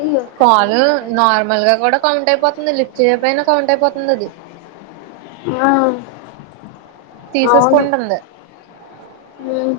ఇది ఒకటి కాలు రెండు నార్మల్ గా కూడా కౌంట్ అయిపోతుంది లిఫ్ట్ చేయ పయినా కౌంట్ అయిపోతుంది అది ఆ, అవును తీసేసుకుంటుంది హ్మ్మ్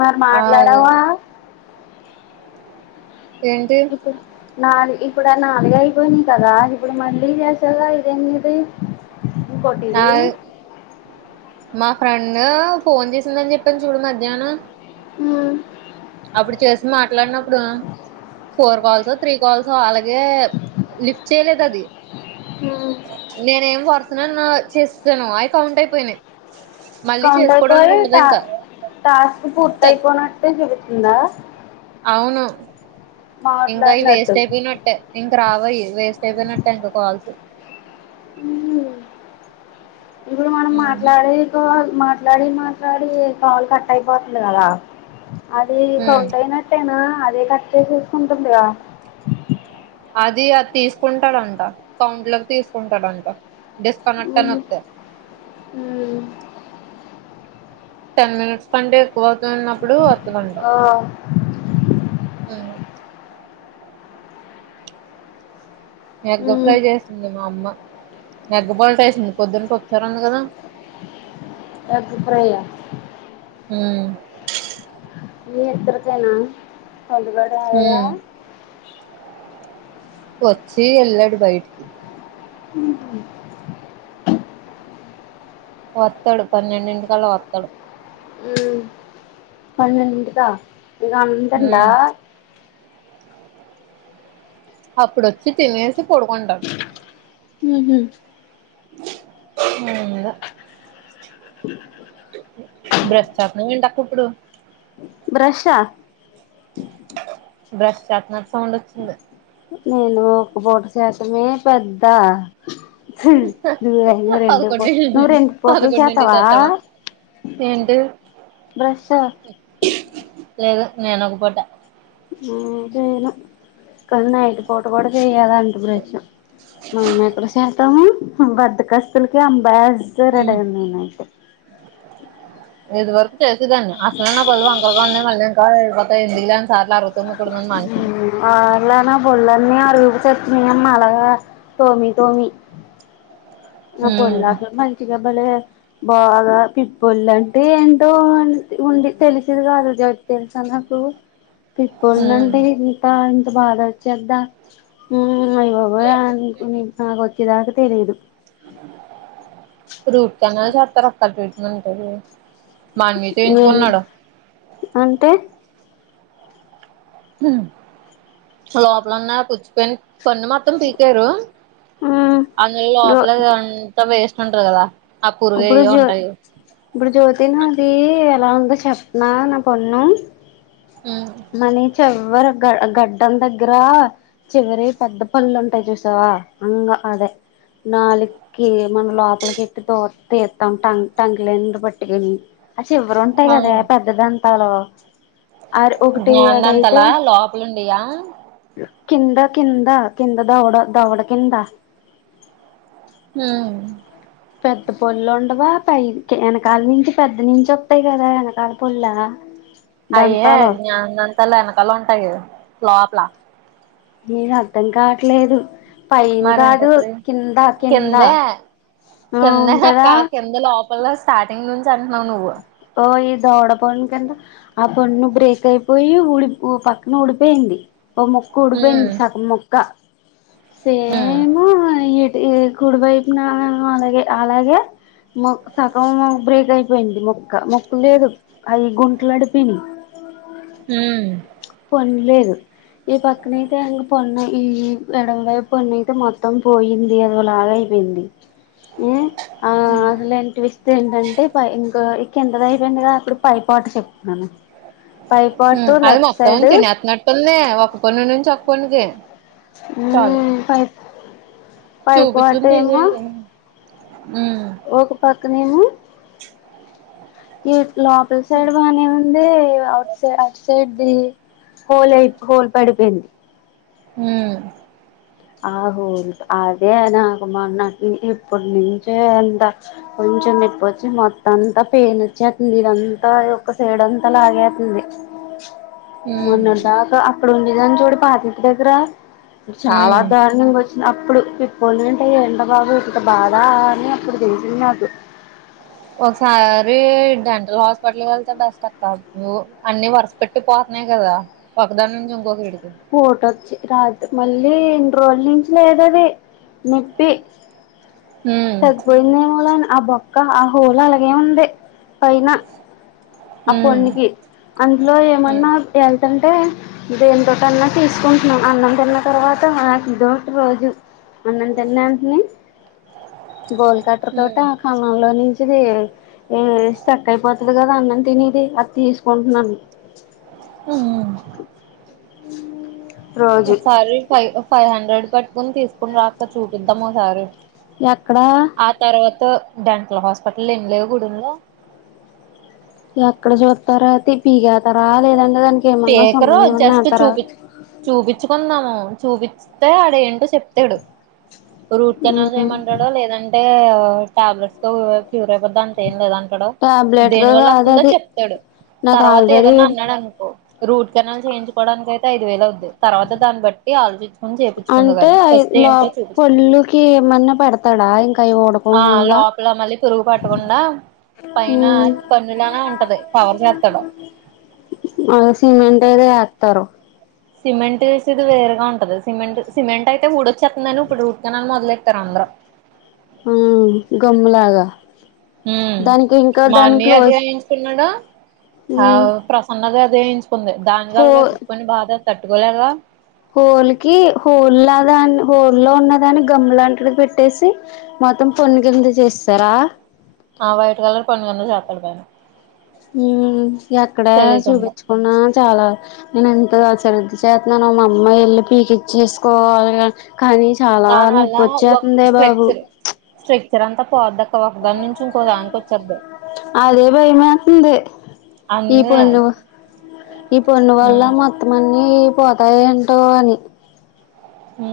మరి ఆ మాట్లాడావా ఏంటి ఇప్పుడు నాలుగు ఇప్పుడు నాలుగ అయిపోయినాయి కదా ఇప్పుడు మళ్ళీ చేసాగా ఇదన్నది ఇం నా కొటిది మా ఫ్రెండ్ ఫోన్ చేసిందని చెప్పాను చూడు మధ్యాహ్నం హ అప్పుడు చేసి మాట్లాడినప్పుడు ఫోర్ కాల్స్ త్రీ కాల్సో అలాగే లిఫ్ట్ చేయలేదు అది ఉమ్, నేనే ఏం పడుతున్నా చేస్తాను అవి కౌంట్ అయిపోయినా కౌంటయిపోయి టాస్క్ పూర్తయిపోయినట్లు చూపి అయిందా అవును ఇంకా అవి వేస్ట్ అయిపోయినట్టే. ఇంక రావయి వేస్ట్ అయిపోయినట్టే. ఇంకా కాల్స్ ఉ ఇప్పుడు మనం ఉహు మాట్లాడే కాల్ మా మాట్లాడి మాట్లాడి కాలు కట్ అయిపోతుంది కదా అది ఉమ్ కౌంట్ అయినట్టేనా? అదే కట్ చేసేస్కుంటుందిగా అది అది తీసుకుంటాడంట కౌంట్ లోకి తీసుకుంటాడంట డిస్కనట్టన్త్త అని ఉమ్. వత్తే మ్మ్ టెన్ మినిట్స్ కంటే ఎక్కువ అవుతున్నప్పుడు వ ఆ హమ్ ఎగ్గ మ్మ్ ఫ్రై చేసింది మా అమ్మ. ఎగ్గ బల్ట్ వేసింది, పొద్దున్న పప్పుచారు అన్న కదా. ఎగ్ ఫ్రై ఆ? ఉ మీ ఇద్దరికేనా? కొందుగడ ఆయ హ్మ్ [unintelligible] వచ్చి ఎలడు బయటికి హమ్ వస్తాడు పన్నెండింటికలా వస్తాడు పన్నెండిన్టికా? గంటండా హ్మ్ అప్పుడొచ్చి తినేసి పడుకుంటాడు ఉహు ఏందో. బ్రష్ చేస్తానవ ఏంటి అక్క ఇప్పుడు? బ్రష్ అ బ్రష్ చేస్తున్నట్టు సౌండ్ వచ్చింది నేను ఒక పూట చేయడమే పెద్ద నువ్వు అయితే రెండు పో నువ్వు పదకొండు రెండు పుటలు చేస్తావా? పదకొండింటికి చేత్తమా ఏంటి బ్రష్ లేదు నేను ఒక్క పూట ఆ పోయిన కానీ నైట్ పూట కూడా చెయ్యాదు అంట బ్రష్ మనం ఎప్పుడు చే చేత్తమ్ బద్దకస్తులకి అంబాసి డర్ నేనైతే ఏదివర్ చేసేదాన్ని అసలు నా పళ్ళు వంకలు పోయిన్నాయి మళ్ళీ ఇంకా పంది అంత సార్లా [unintelligible] హు ఆన్లైన్ బోలానీ రూప చెప్పిందమ్మ అలగా తోమి తోమి అ పుల్లాతో మంచిగా బలే బాగా పిప్పళ్లు అంటే ఏంటో అని ఉంది తెలిసేది కాదు జెట్ తెలుసా నాకు పిప్పళ్ళు అంటే ఏంటా అని బాధ వచ్చేది దా అయిబాబోయ్ అంతా ఆ నాకు వద్దు నాకు తెలీయదు రూట్ అనే చెప్పనక్కరలేదు అంటది ఇగ ఏంట అంటే లోపల ఉన్న పుచ్చిపోయిన పన్ను మొత్తం పీకేయరు అందులో రో లోపల అంత వేస్ట్ అంతే గద ఇప్పుడు జ్యోతి నాది ఎలా వుందో చేప్పు చెప్పనా నా పన్ను కొంచెం చివర గడ్డం దగ్గర చివరి పెద్ద పళ్లు ఉంటాయి చూసావా మ్మ్ అదే నాలుకి మన లోపలకి కిట్టి తో తీతూటం టంగ్ క్లీనర్ పట్టి అ చివర ఉంటాయి గదే పెద్దదంతం హలో జ్ఞానదంతలా లోపలలుండయా కింద కింద కింద దవడా దవడా కింద మ్మ్ హ్హ్ పెద్ద పన్ను ఉండవా పైకి వెనకాల నుంచి పెద్ద నుంచి వస్తాయి కదా వెనకాల పళ్ళు అయ్యే జ్ఞానదంతాలు ఎనకలా ఉంటయి గదా లోపల ఏం అర్థం కావట్లేదు పైన మరి ఏంటి కాదు అసలు కింద కింద ఆ కింద హా ఉంటదా కింద లోపల స్టార్టింగ్ నుంచి సన్నగా నువ్వు ఓ ఈ దవడ పన్ను కింద ఆ పన్ను బ్రేక్ అయిపోయి ఊడి పక్కన ఊడిపోయింది ఓ ముక్క ఉమ్ ఊడిపోయింది సగం ముక్క ఉమ్ సేము ఇగ ఈ కుడివైపున ఆ ఆ అలాగే అలాగే మొత్తం మ్ బ్రేక్ అయి పోయింది మో ఇ మొక్కు లేదు అవి గుంటలు అడిపిని హ్మ్మ్ పనలేదు ఈ పక్కనయితే ఇంక పొన్న ఈ ఎడ వైపు పొన్ను అయితే మొత్తం పోయింది అదోలాగా అయిపోయింది హ్మ్మ్ ఆ అసలేంటి ట్విస్ట్ ఏంటంటే ఇంకా కిందది అయిపోయింది గా అప్పుడు పై పార్ట్ కి ఎక్కుతాను పై పార్ట్ ఉమ్ లే అది మొత్తం తినేత్తనట్టుంది ఒక పన్న నుంచి ఒక ప పొన్ను కి ఇ పై పై పాటు చూపించంది ఏమో తీసేనికి ఉమ్ క్కనేేను ఈ లోపల సైడ్ బాగానే ఉంది అఔట్ సై అఔట్ సైడ్ ఇ హోల్ ఎక్కువ హోల్ పడిపోయింది హ్మ్మ్ ఆహో అదే నాకు మొన్నటునుంచే ఇప్పటి నుంచే అంత కొంచెం నప్పొచ్చి మొత్తం అంతా పెయిన్ వచ్చేంది ఇదంతా ఒక సైడ్ అంతా లాగేతుంది ఉమ్ మొన్నటిదాకా రోన్నీజను జుడు పాతిక దగర చాలా ఉమ్ ధర్నంగోచ్ అప్పుడు ఇప్పలు వింటే ఎండ్రబాబు ఇక్క బాధ అని అప్పుడు తెలిసింది నాకు ఒకసారి డెంటల్ హాస్పిటల్ వెళ్తే బెస్ట్ అక్క నువ్వు అన్ని వరుస పెట్టి పోతున్నాయి కదా ఒకదాని నుంచి ఇంకొకడి ఓటోచ్చి రాదు మళ్ళీ ఎన్ని రోజులు నుంచి లేదు అది నొప్పి హ్మ్ తగ్గిపోయిందేమో లే అని ఆ బొక్క ఆ హోలా అలాగే ఉంది పైన ఆ హ్మ్ పొన్ను కి అందులో హ్మ్ ఏమన్నా ఎ ఎంటే దేతోటన్న తీసుకుం అన్నం తిన్న తర్వాత డౌట్ రోజు అన్నం తినడానికి గోల్ కట్టర్ హ్మ్ తోటి కన్నం లోచి ది ఏంది స్ట్రక్ అయిపోతుంది కదా అన్న తినేది అతి తీసుకుంటున్నాను అ రోజు సారి ఫ ఫైవ్ హండ్రెడ్ పట్టుకుని తీసుకుని రాక చూపిద్దాం ఓసారి ఎక్కడా డెంటల్ హాస్పిటల్ ఎన్ని లేవు గూడెంలో ఎక్కడ చూస్తారా అయితే పిగతారా లేదంట పేకరు జస్ట్ చూపి చూపించుకుందాము చూపితే అడి చెప్తాడు రూట్ కెనాల్స్ ఉమ్ ఏమంటాడో లేదంటే తే ట్యాబ్లట్స్తో క్యూర్ అయిపోద్ అంతే ఏం లేదంటాడు టాబ్లెట్ దేని తో వల్ల కాదు అస్తుందో అది చెప్తాడు నాకు తర్వాత ఆల్రెడీ ఏదన్నా అన్నాడు అనుకో రూట్ కెనాల్ చేయించుకోవడానికి అైతే ఐదు వేల అవుది తర్వాత దాన్ని బట్టి ఆలోచించ అంటే లో పళ్ళుకి ఏమన్నా పేడతాడా ఇంక ఆ లోపల మళ్ళీ పురుగు పట్టకుండా పైన ఉమ్ పన్నులానే ఉంటది కవర్ చేత్తడు తరు సిమెంట్ వేసేది వేరుేగా ఉంటది సిమెంట్ సిమెంట్ అయితే ఊడొచ్చేస్తుందని ఇప్పుడు రూట్ కెనాల్ మొదలెటార్ అందరు ఆ గమ్ లాగా ఉ మా అన్నియా అదే ఎయించుకున్నాడా ఆ ఉమ్ ప్రసన్నగా అదే ఎయించుకుంది హో దానిగల్గా తిప్పుకొని బాధ తట్టుకోలే గా హోల్లికి హోల్ లాగని హోలులో ఉన్నదాని గమ్ము లాంటిది పెట్టేసి మొత్తం పొన్ను కింద జేసేసర ఆ వైట్ కలర్ పండు కింద చేత్తడు పైన్ ఊ ఏక్కడ చూపించుకున్నా చాలా నేను ఎంత గా శ్రద్ధ చేస్తున్నానుో మా అమ్మాయి ఎల్లి పీకిఇచ్చేసుకోవాలి గా కానీ చాలా దాని వల్ల ఒక నొప్పొచేతందే బాబు స్ట్రక్చర్ స్ట్రక్చర్ అంతా పోద్దక్క ఒకదాని నుంచి ఇంకో దానికి వచ్చేద్ది అదే భైయమేత్తుంది ఈ అందుకే పొన్ను ఈ పొన్ను వల్ల మొత్తం అన్ ఈ పోతాయేంటో అని హూ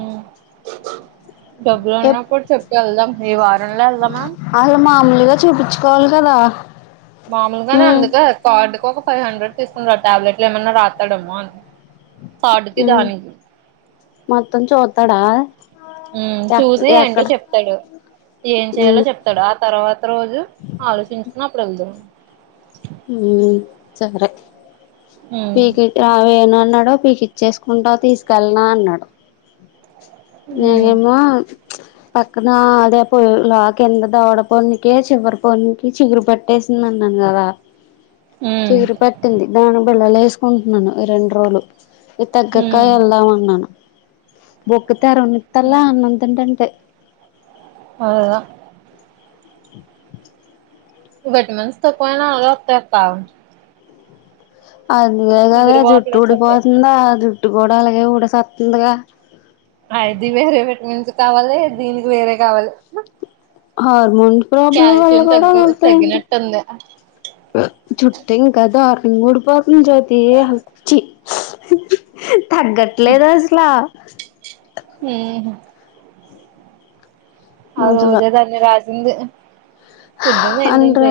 డబ్బులున్నా కూడ చెప్ ఎల్దం ఈ వార అసలు మామూలుగా చూపించుకోవాలి కదా మామూలుగానే ఉమ్ అందుకే కార్డుకొక ఫైవ్ హండ్రెడ్ తీసుకుంటడ్ ట్యాబ్లెట్లు ఏమన్నా రాత్తడేమో అని కార్డుకి ఉమ్ దానికి మొత్తం చూతాడా ఊ చూసి అంటే చెప్తాడు ఏం చెయాలో ఉమ్ చెప్తాడా తర్వాత రోజు ఆలోచించుకొని అప్ లగుద ఉమ్ సరే ఉమ్ ఈకే ఆవేనాట్ న్నాడు పీకి ఇచ్చేసుకుంటా తీసుకెళ్నా అన్నాడు ఉమ్ నేనేమ్మో ప్చ్ పక్కన అదే పుల్ల కింద దవడపొన్ కేసి చివర పొనికి చిగురు పట్టేసింది అన్నాను కదా చిగురు పట్టింది దాని బిల్లలు ఏసుకుంటున్నాను ఈ రెండు రోజులు ఈ తగ్గక ఉమ్ ఎళ్దామన్నాను బుకత్ తరున్నంతర్ల ఉమ్ అన్నం తింటుంటే అదా విటమిన్స్ తో పోయినా అగో త్తేత్తగు అందుగే గదా వాపులు జుట్టు వచ్చేస్తాయి ఊడిపోతుందా ఆ జుట్ ట్టు కూడా అలాగే ఉడెసోతుందిగా అ ఇది వేరే విటమిన్సు కావాలి దీనికి వేరే కావాలి అవును అమౌంట్ ప్రాబ్లం వల్ల కాల్షియం కూడా తగ్గి వస్తయంటా తగ్గినట్టుంది ఇంగుడు పో కుం జోతి హచ్చి హహహ [unintelligible] తగ్గట్లేదు అసలు అది ఊహు అరుదే దాని రాజ్ ఉంది అండ్ర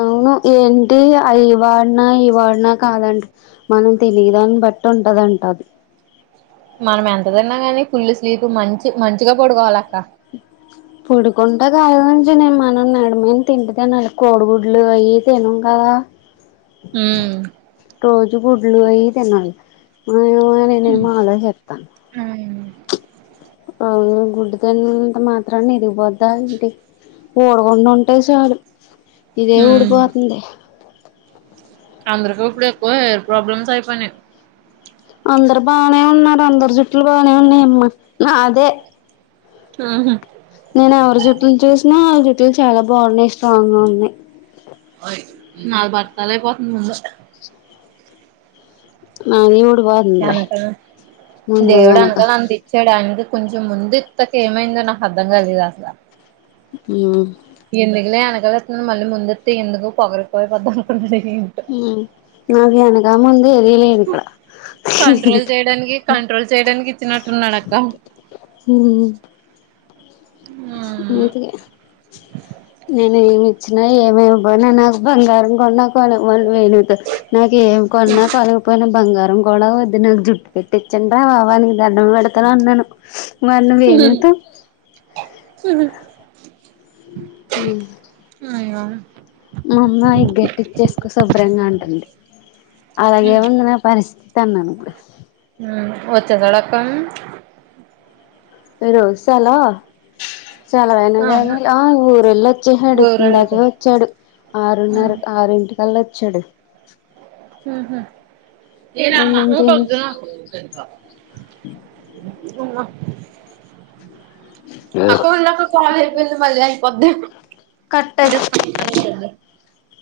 అవును ఏమి. అంటే అది వాడినా ఈ వాడినా కాదంటా మన శరీరాన్ని బట్టి ఉంటదంటా అది. మనం ఎంత తిన్నా గాని ఫుల్ స్లీప్ మంచి మంచిగా పడుకోవాలి అక్క. పడుకుంటే కాదంచి నేను మనం నడుముని తింటే తినాలి కోడిగుడ్లు అవి తినం కదా. ఉమ్. రోజు గుడ్లు అయి తినము. ఆహ్ నేను మా ఆలో చెప్తాను. ఉమ్ ఆహ్ గుడ్డు తిన్నంత మాత్రాన ఎదిగిపోద్దా ఎంటి కోడిగుడ్లు అంటే చాలు. ఇదే ఉడికి పోతుంది. అందరికి ఇప్పుడు ఎక్కువ హెయిర్ ప్రాబ్లమ్స్ అయిపోయినాయి. అందరు బానే ఉన్నారు అందరు జుట్లు బానే ఉన్నాయి అమ్మ నాదే. ఆహా. నేను ఎవరి జుట్లు చూసినా ఆళ్ జుట్లు చాలా బాగున్నాయి స్ట్రాంగ్ గా ఉన్నాయి. నాది బట్టతల అయిపోతుంది ముందే. నాది కూడా. దేవుడ వెనక అనుకోని అంతిచ్చడు అవి. కొంచెం ముందె ఇంతక ఏమైందో నాకు అర్థం కలేదు అసలు. ఉమ్. ఎందుకులే అనకలేస్తున్నాను మళ్ళీ ముందెత్తే ఎందుకు పొగిరిపోయి పోద్దు అనుకున్ నాది ముందు వెనకాల ఏం లేదు ఇక్కడ. కంట్రోల్ చేయడానికి కంట్రోల్ చేయడానికి ఇచ్చినట్టున్నాడు అక్క అందుకే నేను ఏమి ఇచ్చినా ఏమివ్వక పోయినా నాకు బంగారం కోన్న వాళ్ళు పోయినంక నాకు ఏం కొన్నా కొనకపోయినా బంగారు గొడవ వద్దు నాకు జుట్టు పెట్టిచ్చండి రా బాబా నీక్ దండం పెడతను అన్నాను. మరి నువ్వు ఏం చేస్తావ్. ఉమ్ నయ్యం. మా అమ్మా ఇ గట్టిచ్చేసుకో శుభ్రంగా ఉంటుంది అలాగేముంది నా పరిస్థితి అన్నాను ఇప్పుడు పచ్చ సడకం ఈ రోసాలా. చలవైన ఆహా కానీ ఆహ్ ఊరెళ్ళ వచ్చేసాడు ఇందాక ఊరెళ్ళిపోయాడు వచ్చాడు ఆరున్నారు ఆరుంటికి మల్లోచ్చడు. ఉహూ. ఏ నామ్మ అన్నం ఊట వద్దు తినేసి నాకు. బొంగ. అప్పు ఉళ్ ఒక కోయిలు అయిపోయింది మళ్లీ. వద్దు. కట్ అయి ఇదింద [unintelligible]